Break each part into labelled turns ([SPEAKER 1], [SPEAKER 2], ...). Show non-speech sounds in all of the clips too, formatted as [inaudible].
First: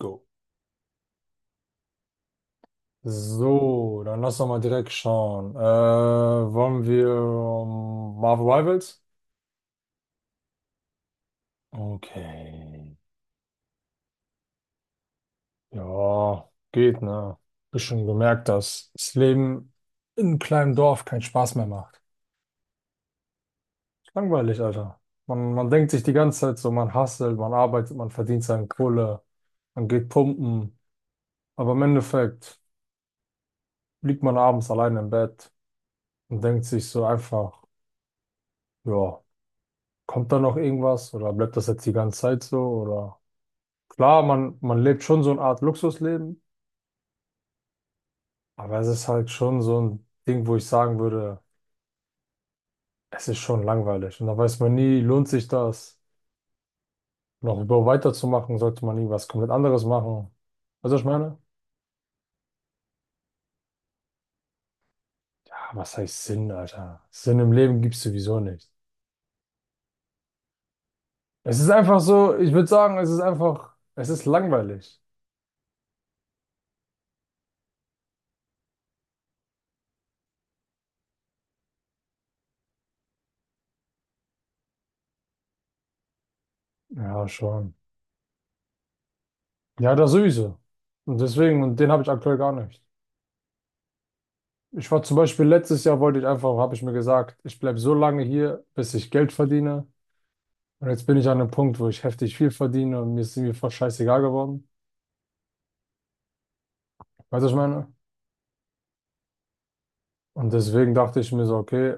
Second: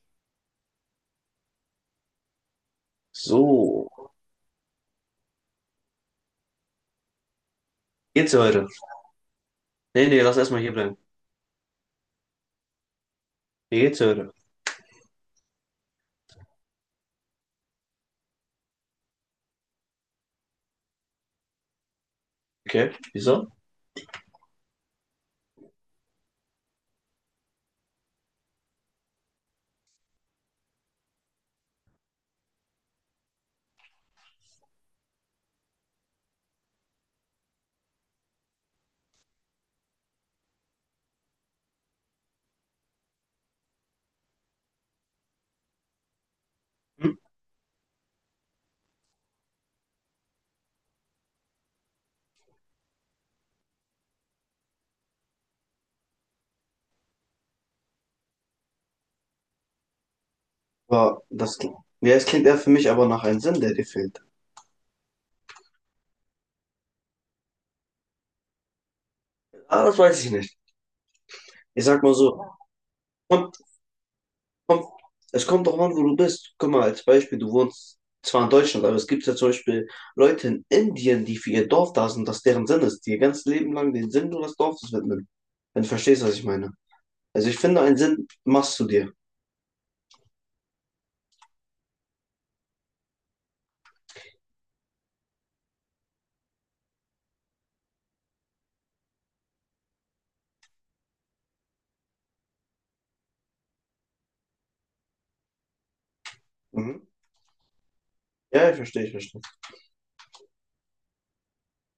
[SPEAKER 1] Go.
[SPEAKER 2] So.
[SPEAKER 1] So, dann lass doch mal direkt schauen. Wollen wir
[SPEAKER 2] Geht's
[SPEAKER 1] Marvel
[SPEAKER 2] heute?
[SPEAKER 1] Rivals?
[SPEAKER 2] Nee, nee, lass erstmal hier bleiben.
[SPEAKER 1] Okay.
[SPEAKER 2] Wie geht's heute?
[SPEAKER 1] Ja, geht, ne? Bist schon gemerkt, dass das Leben in einem kleinen Dorf keinen Spaß mehr macht.
[SPEAKER 2] Okay, wieso?
[SPEAKER 1] Langweilig, Alter. Man denkt sich die ganze Zeit so, man hustelt, man arbeitet, man verdient seine Kohle, man geht pumpen. Aber im Endeffekt liegt man abends allein im Bett und denkt sich so einfach, ja. Kommt da noch irgendwas oder bleibt das jetzt die ganze Zeit so? Oder klar, man lebt schon so eine Art Luxusleben,
[SPEAKER 2] Hm?
[SPEAKER 1] aber es ist halt schon so ein Ding, wo ich sagen würde, es ist schon langweilig. Und da weiß man nie, lohnt sich das, noch über weiterzumachen, sollte man irgendwas komplett anderes machen. Weißt du, was ich
[SPEAKER 2] Aber
[SPEAKER 1] meine?
[SPEAKER 2] das, ja, es klingt eher für mich aber nach einem Sinn, der dir fehlt.
[SPEAKER 1] Ja, was heißt Sinn, Alter? Sinn im Leben gibt es sowieso nicht.
[SPEAKER 2] Ah, das weiß ich nicht.
[SPEAKER 1] Es ist
[SPEAKER 2] Ich
[SPEAKER 1] einfach
[SPEAKER 2] sag mal
[SPEAKER 1] so,
[SPEAKER 2] so,
[SPEAKER 1] ich würde sagen, es ist
[SPEAKER 2] kommt,
[SPEAKER 1] einfach, es ist
[SPEAKER 2] kommt,
[SPEAKER 1] langweilig.
[SPEAKER 2] es kommt doch an, wo du bist. Guck mal, als Beispiel, du wohnst zwar in Deutschland, aber es gibt ja zum Beispiel Leute in Indien, die für ihr Dorf da sind, das deren Sinn ist, die ihr ganzes Leben lang den Sinn nur des Dorfes widmen. Wenn du verstehst, was ich meine.
[SPEAKER 1] Ja,
[SPEAKER 2] Also ich
[SPEAKER 1] schon.
[SPEAKER 2] finde, einen Sinn machst du dir.
[SPEAKER 1] Ja, das sowieso. Und deswegen, und den habe ich aktuell gar nicht. Ich war zum Beispiel letztes Jahr, wollte ich einfach, habe ich mir gesagt, ich bleibe so lange hier, bis ich Geld verdiene. Und jetzt bin ich an einem Punkt, wo ich heftig viel verdiene und mir ist irgendwie voll scheißegal geworden.
[SPEAKER 2] Mhm.
[SPEAKER 1] Weißt du, was ich meine?
[SPEAKER 2] Ja, ich verstehe, ich verstehe.
[SPEAKER 1] Und deswegen dachte ich mir so, okay,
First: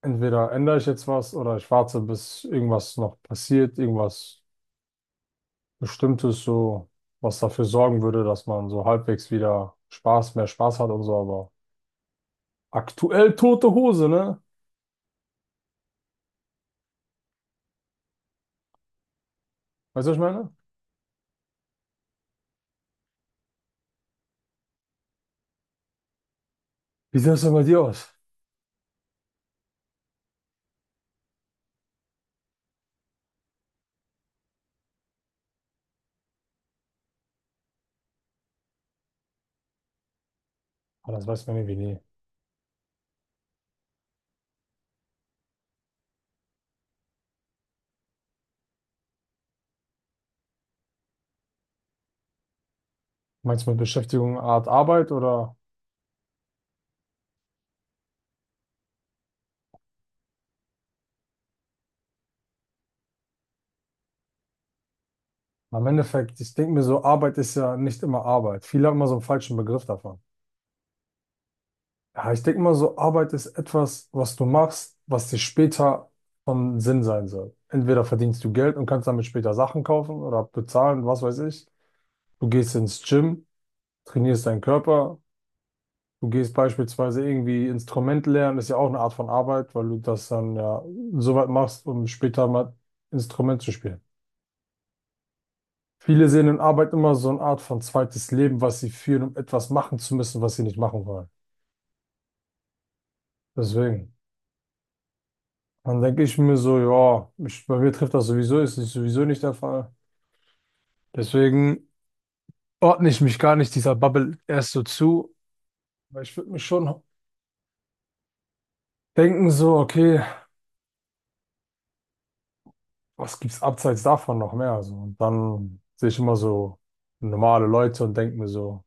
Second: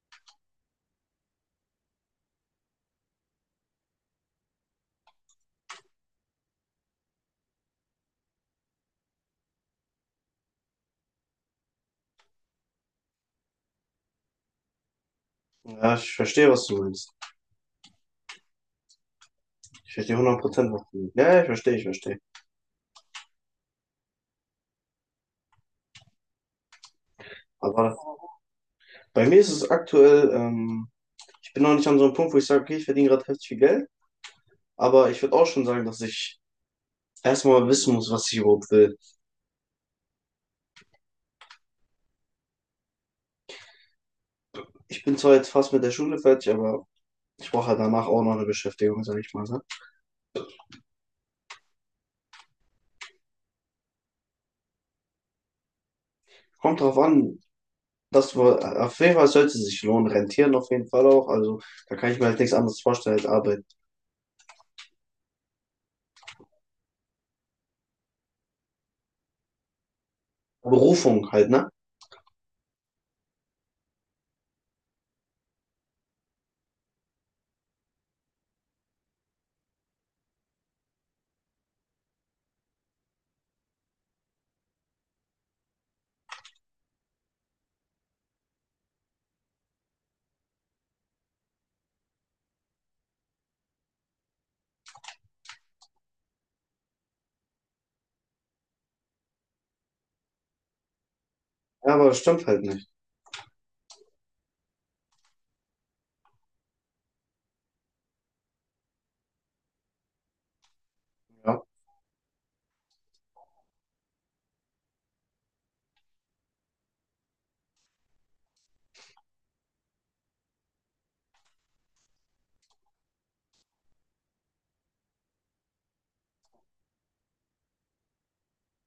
[SPEAKER 1] entweder ändere ich jetzt was oder ich warte, bis irgendwas noch passiert, irgendwas Bestimmtes so, was dafür sorgen würde, dass man so halbwegs wieder Spaß, mehr Spaß hat und so. Aber aktuell tote Hose, ne?
[SPEAKER 2] Ja, ich verstehe, was du meinst. Ich
[SPEAKER 1] Weißt du, was
[SPEAKER 2] verstehe
[SPEAKER 1] ich meine?
[SPEAKER 2] 100%, was du meinst. Ja, ja, ich verstehe, ich verstehe.
[SPEAKER 1] Wie sieht das denn bei dir
[SPEAKER 2] Aber
[SPEAKER 1] aus?
[SPEAKER 2] bei mir ist es aktuell, ich bin noch nicht an so einem Punkt, wo ich sage, okay, ich verdiene gerade heftig viel Geld, aber ich würde auch schon sagen, dass ich erstmal wissen muss, was ich überhaupt will.
[SPEAKER 1] Ah, das weiß man irgendwie nie.
[SPEAKER 2] Ich bin zwar jetzt fast mit der Schule fertig, aber ich brauche halt danach auch noch eine Beschäftigung, sage ich mal. Ne?
[SPEAKER 1] Meinst du mit Beschäftigung eine Art Arbeit oder?
[SPEAKER 2] Kommt drauf an, dass wir, auf jeden Fall sollte es sich lohnen, rentieren auf jeden Fall auch. Also da kann ich mir halt nichts anderes vorstellen als Arbeit.
[SPEAKER 1] Na, im Endeffekt, ich denke mir so, Arbeit ist ja nicht immer Arbeit. Viele haben immer so einen falschen Begriff davon.
[SPEAKER 2] Berufung halt, ne?
[SPEAKER 1] Ja, ich denke mal so, Arbeit ist etwas, was du machst, was dir später von Sinn sein soll. Entweder verdienst du Geld und kannst damit später Sachen kaufen oder bezahlen, was weiß ich. Du gehst ins Gym, trainierst deinen Körper. Du gehst beispielsweise irgendwie Instrument lernen, ist ja auch eine Art von Arbeit, weil du das dann ja so weit machst, um später mal Instrument zu spielen. Viele sehen in Arbeit immer so eine Art von zweites Leben, was sie führen, um etwas machen zu müssen, was sie nicht machen wollen.
[SPEAKER 2] Ja, aber das stimmt halt nicht.
[SPEAKER 1] Deswegen. Dann denke ich mir so, ja, ich, bei mir trifft das sowieso, ist das sowieso nicht der Fall.
[SPEAKER 2] Ja,
[SPEAKER 1] Deswegen ordne ich mich gar nicht dieser Bubble erst so zu, weil ich würde mir schon denken so, okay, was gibt's abseits davon noch mehr? So, und dann sehe ich immer so normale Leute und denke mir so,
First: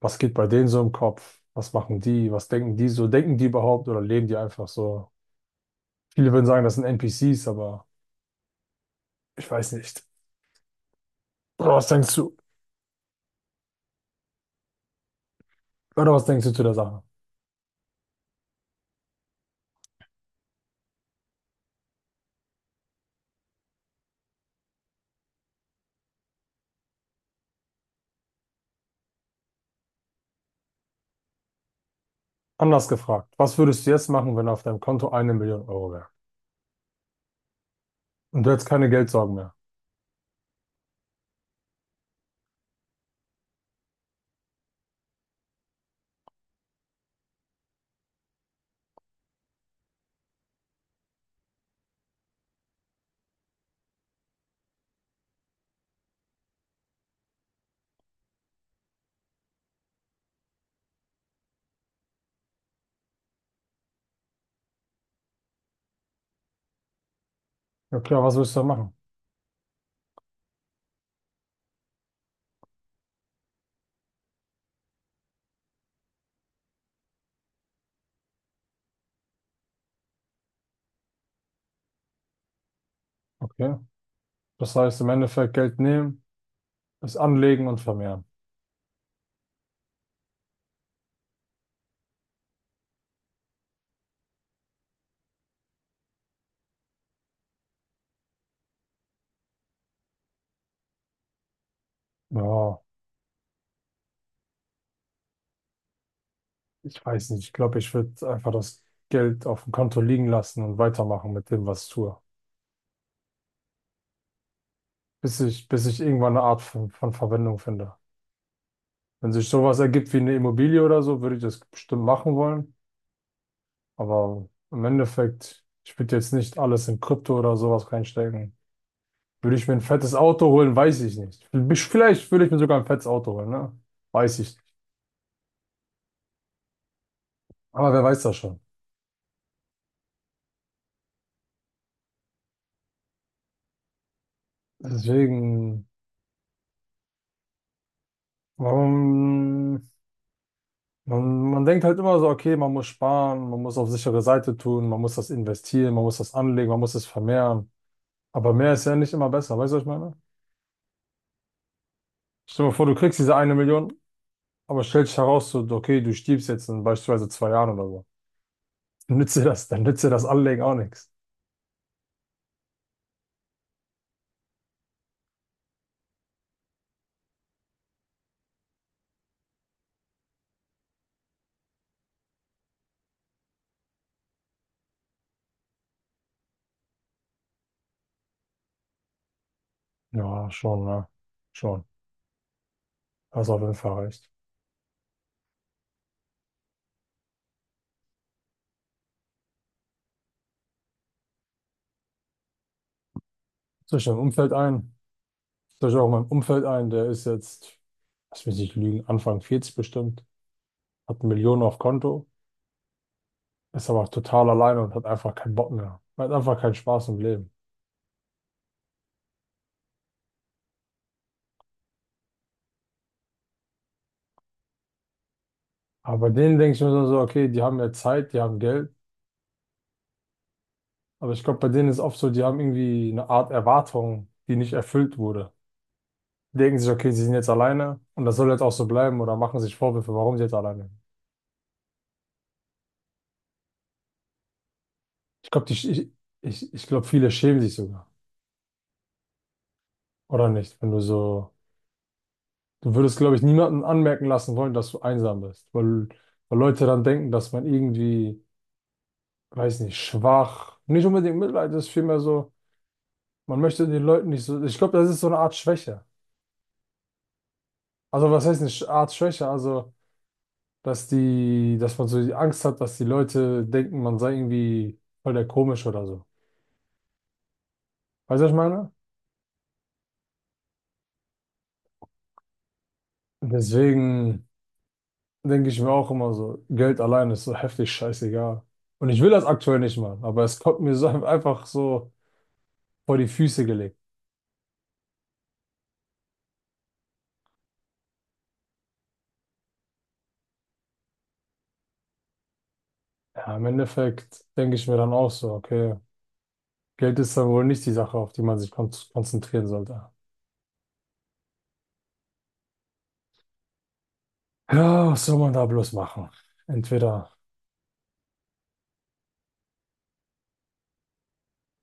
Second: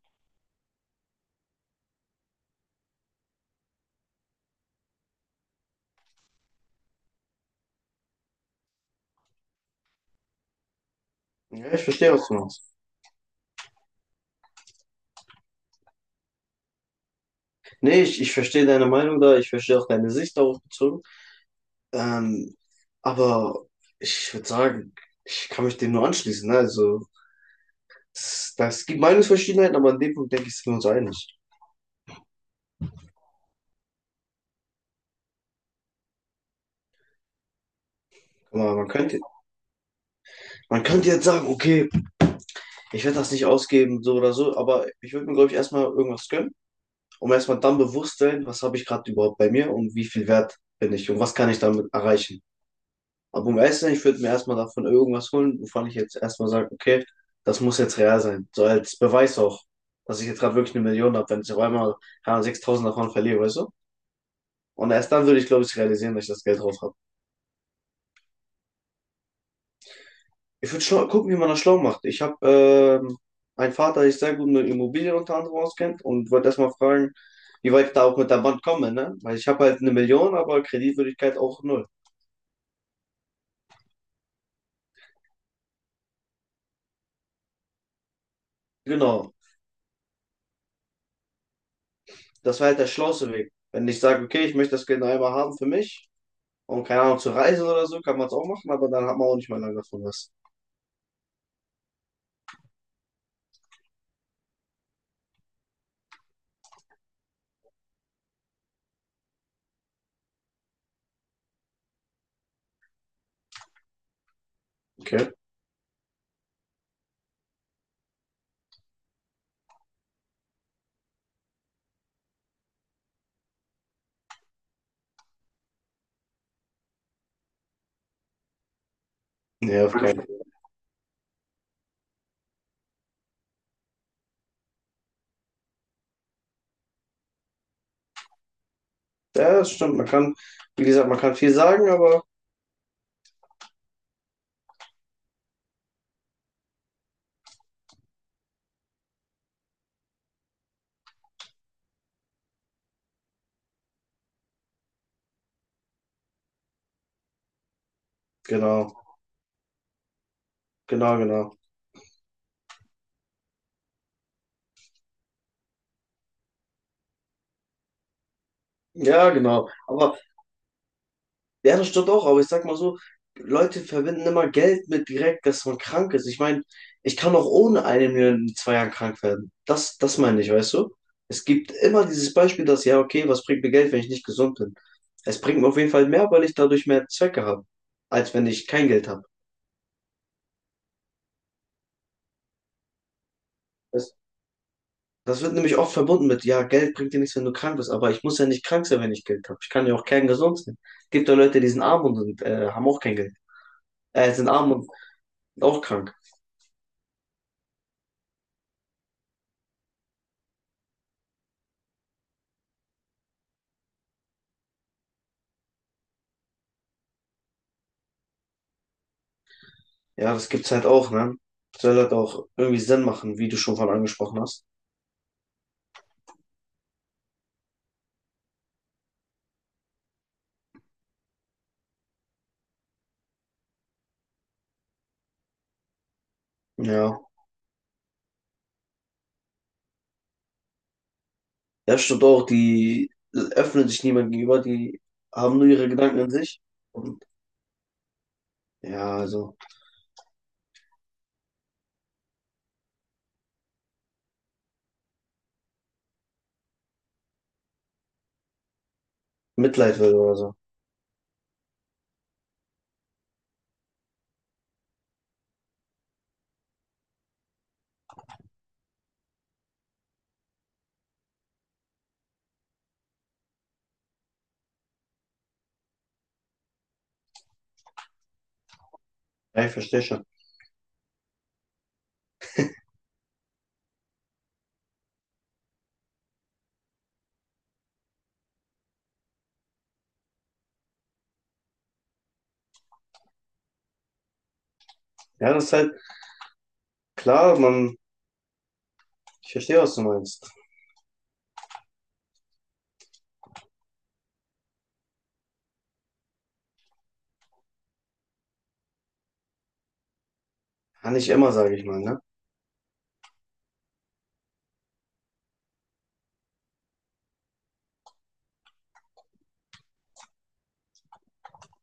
[SPEAKER 1] was geht bei denen so im Kopf? Was machen die? Was denken die so? Denken die überhaupt oder leben die einfach so? Viele würden sagen, das sind NPCs, aber ich weiß nicht.
[SPEAKER 2] ja
[SPEAKER 1] Oder
[SPEAKER 2] ich
[SPEAKER 1] was
[SPEAKER 2] verstehe
[SPEAKER 1] denkst
[SPEAKER 2] was du
[SPEAKER 1] du?
[SPEAKER 2] meinst.
[SPEAKER 1] Oder was denkst du zu der Sache?
[SPEAKER 2] Nee, ich verstehe deine Meinung da, ich verstehe auch deine Sicht darauf bezogen. Ähm, aber ich würde sagen, ich kann mich dem nur anschließen. Ne? Also, das gibt Meinungsverschiedenheiten, aber an dem Punkt denke ich, sind wir uns einig.
[SPEAKER 1] Anders gefragt, was würdest du jetzt machen, wenn auf deinem Konto eine Million Euro wäre? Und du
[SPEAKER 2] Guck
[SPEAKER 1] hättest keine Geldsorgen mehr.
[SPEAKER 2] man könnte jetzt sagen, okay, ich werde das nicht ausgeben, so oder so, aber ich würde mir, glaube ich, erstmal irgendwas gönnen, um erstmal dann bewusst sein, was habe ich gerade überhaupt bei mir und wie viel wert bin ich und was kann ich damit erreichen. Aber um ehrlich zu sein, ich würde mir erstmal davon irgendwas holen, wovon ich jetzt erstmal sage, okay, das muss jetzt real sein. So als Beweis auch, dass ich jetzt gerade wirklich eine Million habe, wenn ich auf einmal keine Ahnung, 6.000 davon verliere, weißt du? Und erst dann würde ich, glaube ich, realisieren, dass ich das Geld drauf habe.
[SPEAKER 1] Ja klar, was würdest du dann machen?
[SPEAKER 2] Ich würde schlau gucken, wie man das schlau macht. Ich habe einen Vater, der sich sehr gut mit Immobilien unter anderem auskennt und wollte erstmal fragen, wie weit ich da auch mit der Bank komme, ne? Weil ich habe halt eine Million, aber Kreditwürdigkeit auch null.
[SPEAKER 1] Okay. Das heißt, im Endeffekt Geld nehmen, es anlegen und vermehren.
[SPEAKER 2] Genau, das wäre halt der schlauste Weg. Wenn ich sage, okay, ich möchte das Geld noch einmal haben für mich. Und keine Ahnung, zu reisen oder so kann man es auch machen, aber dann hat man auch nicht mehr lange davon was.
[SPEAKER 1] Ja, ich weiß nicht. Ich glaube, ich würde einfach das Geld auf dem Konto liegen lassen und weitermachen mit dem, was ich tue.
[SPEAKER 2] Okay.
[SPEAKER 1] Bis ich irgendwann eine Art von Verwendung finde. Wenn sich sowas ergibt wie eine Immobilie oder so, würde ich das bestimmt machen wollen. Aber im Endeffekt, ich würde jetzt nicht alles in Krypto oder sowas reinstecken. Würde ich mir ein
[SPEAKER 2] Nee, auf
[SPEAKER 1] fettes
[SPEAKER 2] keinen Fall.
[SPEAKER 1] Auto holen, weiß ich nicht. Vielleicht würde ich mir sogar ein fettes Auto holen, ne? Weiß ich nicht. Aber wer weiß das schon?
[SPEAKER 2] Ja, das stimmt. Man kann, wie gesagt, man kann viel sagen, aber
[SPEAKER 1] Deswegen, warum, man denkt halt immer so, okay, man muss sparen, man muss auf sichere Seite tun, man muss das investieren, man muss das anlegen, man muss es vermehren. Aber mehr ist
[SPEAKER 2] genau,
[SPEAKER 1] ja nicht immer besser, weißt du, was ich meine?
[SPEAKER 2] genau, genau.
[SPEAKER 1] Stell dir mal vor, du kriegst diese eine Million, aber stellt sich heraus, so, okay, du stirbst jetzt in beispielsweise zwei Jahren oder so.
[SPEAKER 2] Ja,
[SPEAKER 1] Nützt dir das,
[SPEAKER 2] genau.
[SPEAKER 1] dann nützt dir
[SPEAKER 2] Aber
[SPEAKER 1] das Anlegen auch nichts.
[SPEAKER 2] ja, das stimmt auch. Aber ich sag mal so, Leute verbinden immer Geld mit direkt, dass man krank ist. Ich meine, ich kann auch ohne eine Million in 2 Jahren krank werden. Das meine ich, weißt du? Es gibt immer dieses Beispiel, dass, ja, okay, was bringt mir Geld, wenn ich nicht gesund bin? Es bringt mir auf jeden Fall mehr, weil ich dadurch mehr Zwecke habe, als wenn ich kein Geld habe.
[SPEAKER 1] Ja, schon, ne? Schon. Hast auf jeden Fall recht.
[SPEAKER 2] Das wird nämlich oft verbunden mit, ja, Geld bringt dir nichts, wenn du krank bist, aber ich muss ja nicht krank sein, wenn ich Geld habe. Ich kann ja auch kerngesund sein. Es gibt ja Leute, die sind arm und sind, haben auch kein Geld.
[SPEAKER 1] Soll ich deinem
[SPEAKER 2] Sind
[SPEAKER 1] Umfeld
[SPEAKER 2] arm und
[SPEAKER 1] ein?
[SPEAKER 2] sind auch
[SPEAKER 1] Soll ich auch in
[SPEAKER 2] krank.
[SPEAKER 1] meinem Umfeld ein? Der ist jetzt, lass mich nicht lügen, Anfang 40 bestimmt, hat Millionen auf Konto, ist aber total alleine und hat einfach keinen Bock mehr. Hat einfach keinen Spaß im Leben.
[SPEAKER 2] Ja, das gibt's halt auch, ne? Soll halt auch irgendwie Sinn machen, wie du schon von angesprochen hast.
[SPEAKER 1] Aber bei denen denke ich mir so, so, okay, die haben ja Zeit, die haben Geld. Aber ich glaube, bei denen ist oft so, die haben irgendwie eine Art Erwartung, die nicht erfüllt wurde. Die denken sich, okay,
[SPEAKER 2] Ja.
[SPEAKER 1] sie sind jetzt alleine und das soll jetzt auch so bleiben oder machen sich Vorwürfe, warum sie jetzt alleine.
[SPEAKER 2] Ja, stimmt auch, die öffnen sich niemand gegenüber, die
[SPEAKER 1] Ich
[SPEAKER 2] haben
[SPEAKER 1] glaube,
[SPEAKER 2] nur
[SPEAKER 1] die,
[SPEAKER 2] ihre
[SPEAKER 1] ich,
[SPEAKER 2] Gedanken in sich.
[SPEAKER 1] ich, ich glaube,
[SPEAKER 2] Und
[SPEAKER 1] viele schämen sich sogar.
[SPEAKER 2] ja, also
[SPEAKER 1] Oder nicht? Wenn du so, du würdest, glaube ich, niemanden anmerken lassen wollen, dass du einsam bist, weil, weil Leute dann denken, dass man irgendwie, weiß nicht,
[SPEAKER 2] Mitleid will oder so.
[SPEAKER 1] schwach, nicht unbedingt Mitleid ist, vielmehr so, man möchte den Leuten nicht so, ich glaube, das ist so eine Art Schwäche. Also, was heißt eine Art Schwäche? Also, dass die, dass man so die Angst hat, dass die Leute denken, man sei irgendwie voll der komisch oder so. Weißt du, was ich meine?
[SPEAKER 2] Ja, ich verstehe schon.
[SPEAKER 1] Deswegen. Denke ich mir auch immer so, Geld allein ist so heftig scheißegal. Und ich will das aktuell nicht machen, aber es kommt mir so [laughs] einfach so vor die Füße gelegt.
[SPEAKER 2] Ja, das ist halt klar, man, ich verstehe, was du meinst.
[SPEAKER 1] Ja, im Endeffekt denke ich mir dann auch so, okay, Geld ist dann wohl nicht die Sache, auf die man sich konzentrieren sollte.
[SPEAKER 2] Kann nicht immer, sage ich mal, ne?
[SPEAKER 1] Ja, was soll man da bloß machen? Entweder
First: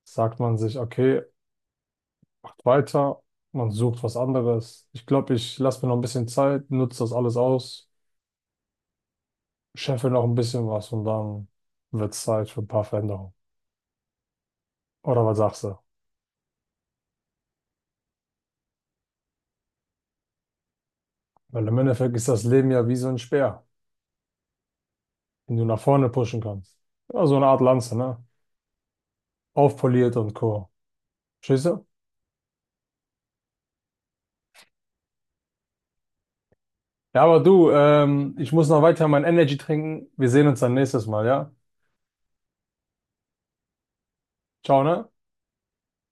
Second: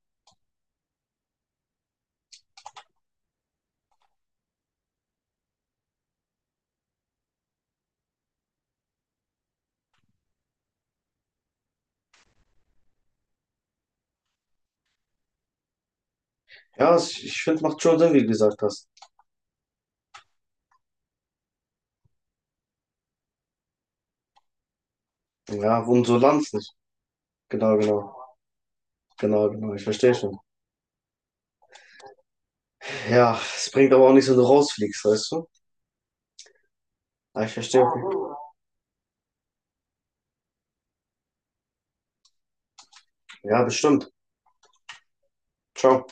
[SPEAKER 1] sagt man sich, okay, weiter, man sucht was anderes. Ich glaube, ich lasse mir noch ein bisschen Zeit, nutze das alles aus, scheffe noch ein bisschen was und dann wird es Zeit für ein paar Veränderungen. Oder was sagst du?
[SPEAKER 2] Ja, es- ich finde, macht schon Sinn, wie du gesagt hast.
[SPEAKER 1] Weil im Endeffekt ist das Leben ja wie so ein Speer, den du nach
[SPEAKER 2] Ja, und
[SPEAKER 1] vorne
[SPEAKER 2] so
[SPEAKER 1] pushen
[SPEAKER 2] Lanz nicht.
[SPEAKER 1] kannst. Ja, so eine Art
[SPEAKER 2] Genau,
[SPEAKER 1] Lanze,
[SPEAKER 2] genau.
[SPEAKER 1] ne?
[SPEAKER 2] Genau, genau. Ich
[SPEAKER 1] Aufpoliert
[SPEAKER 2] verstehe
[SPEAKER 1] und
[SPEAKER 2] schon.
[SPEAKER 1] Co. Verstehst du?
[SPEAKER 2] Ja, es bringt aber auch nichts, wenn du rausfliegst, weißt du?
[SPEAKER 1] Ja, aber
[SPEAKER 2] Ja, ich
[SPEAKER 1] du,
[SPEAKER 2] verstehe.
[SPEAKER 1] ich muss noch weiter mein Energy trinken. Wir sehen uns dann nächstes Mal, ja?
[SPEAKER 2] Ja, bestimmt.
[SPEAKER 1] Ciao, ne?
[SPEAKER 2] Ciao.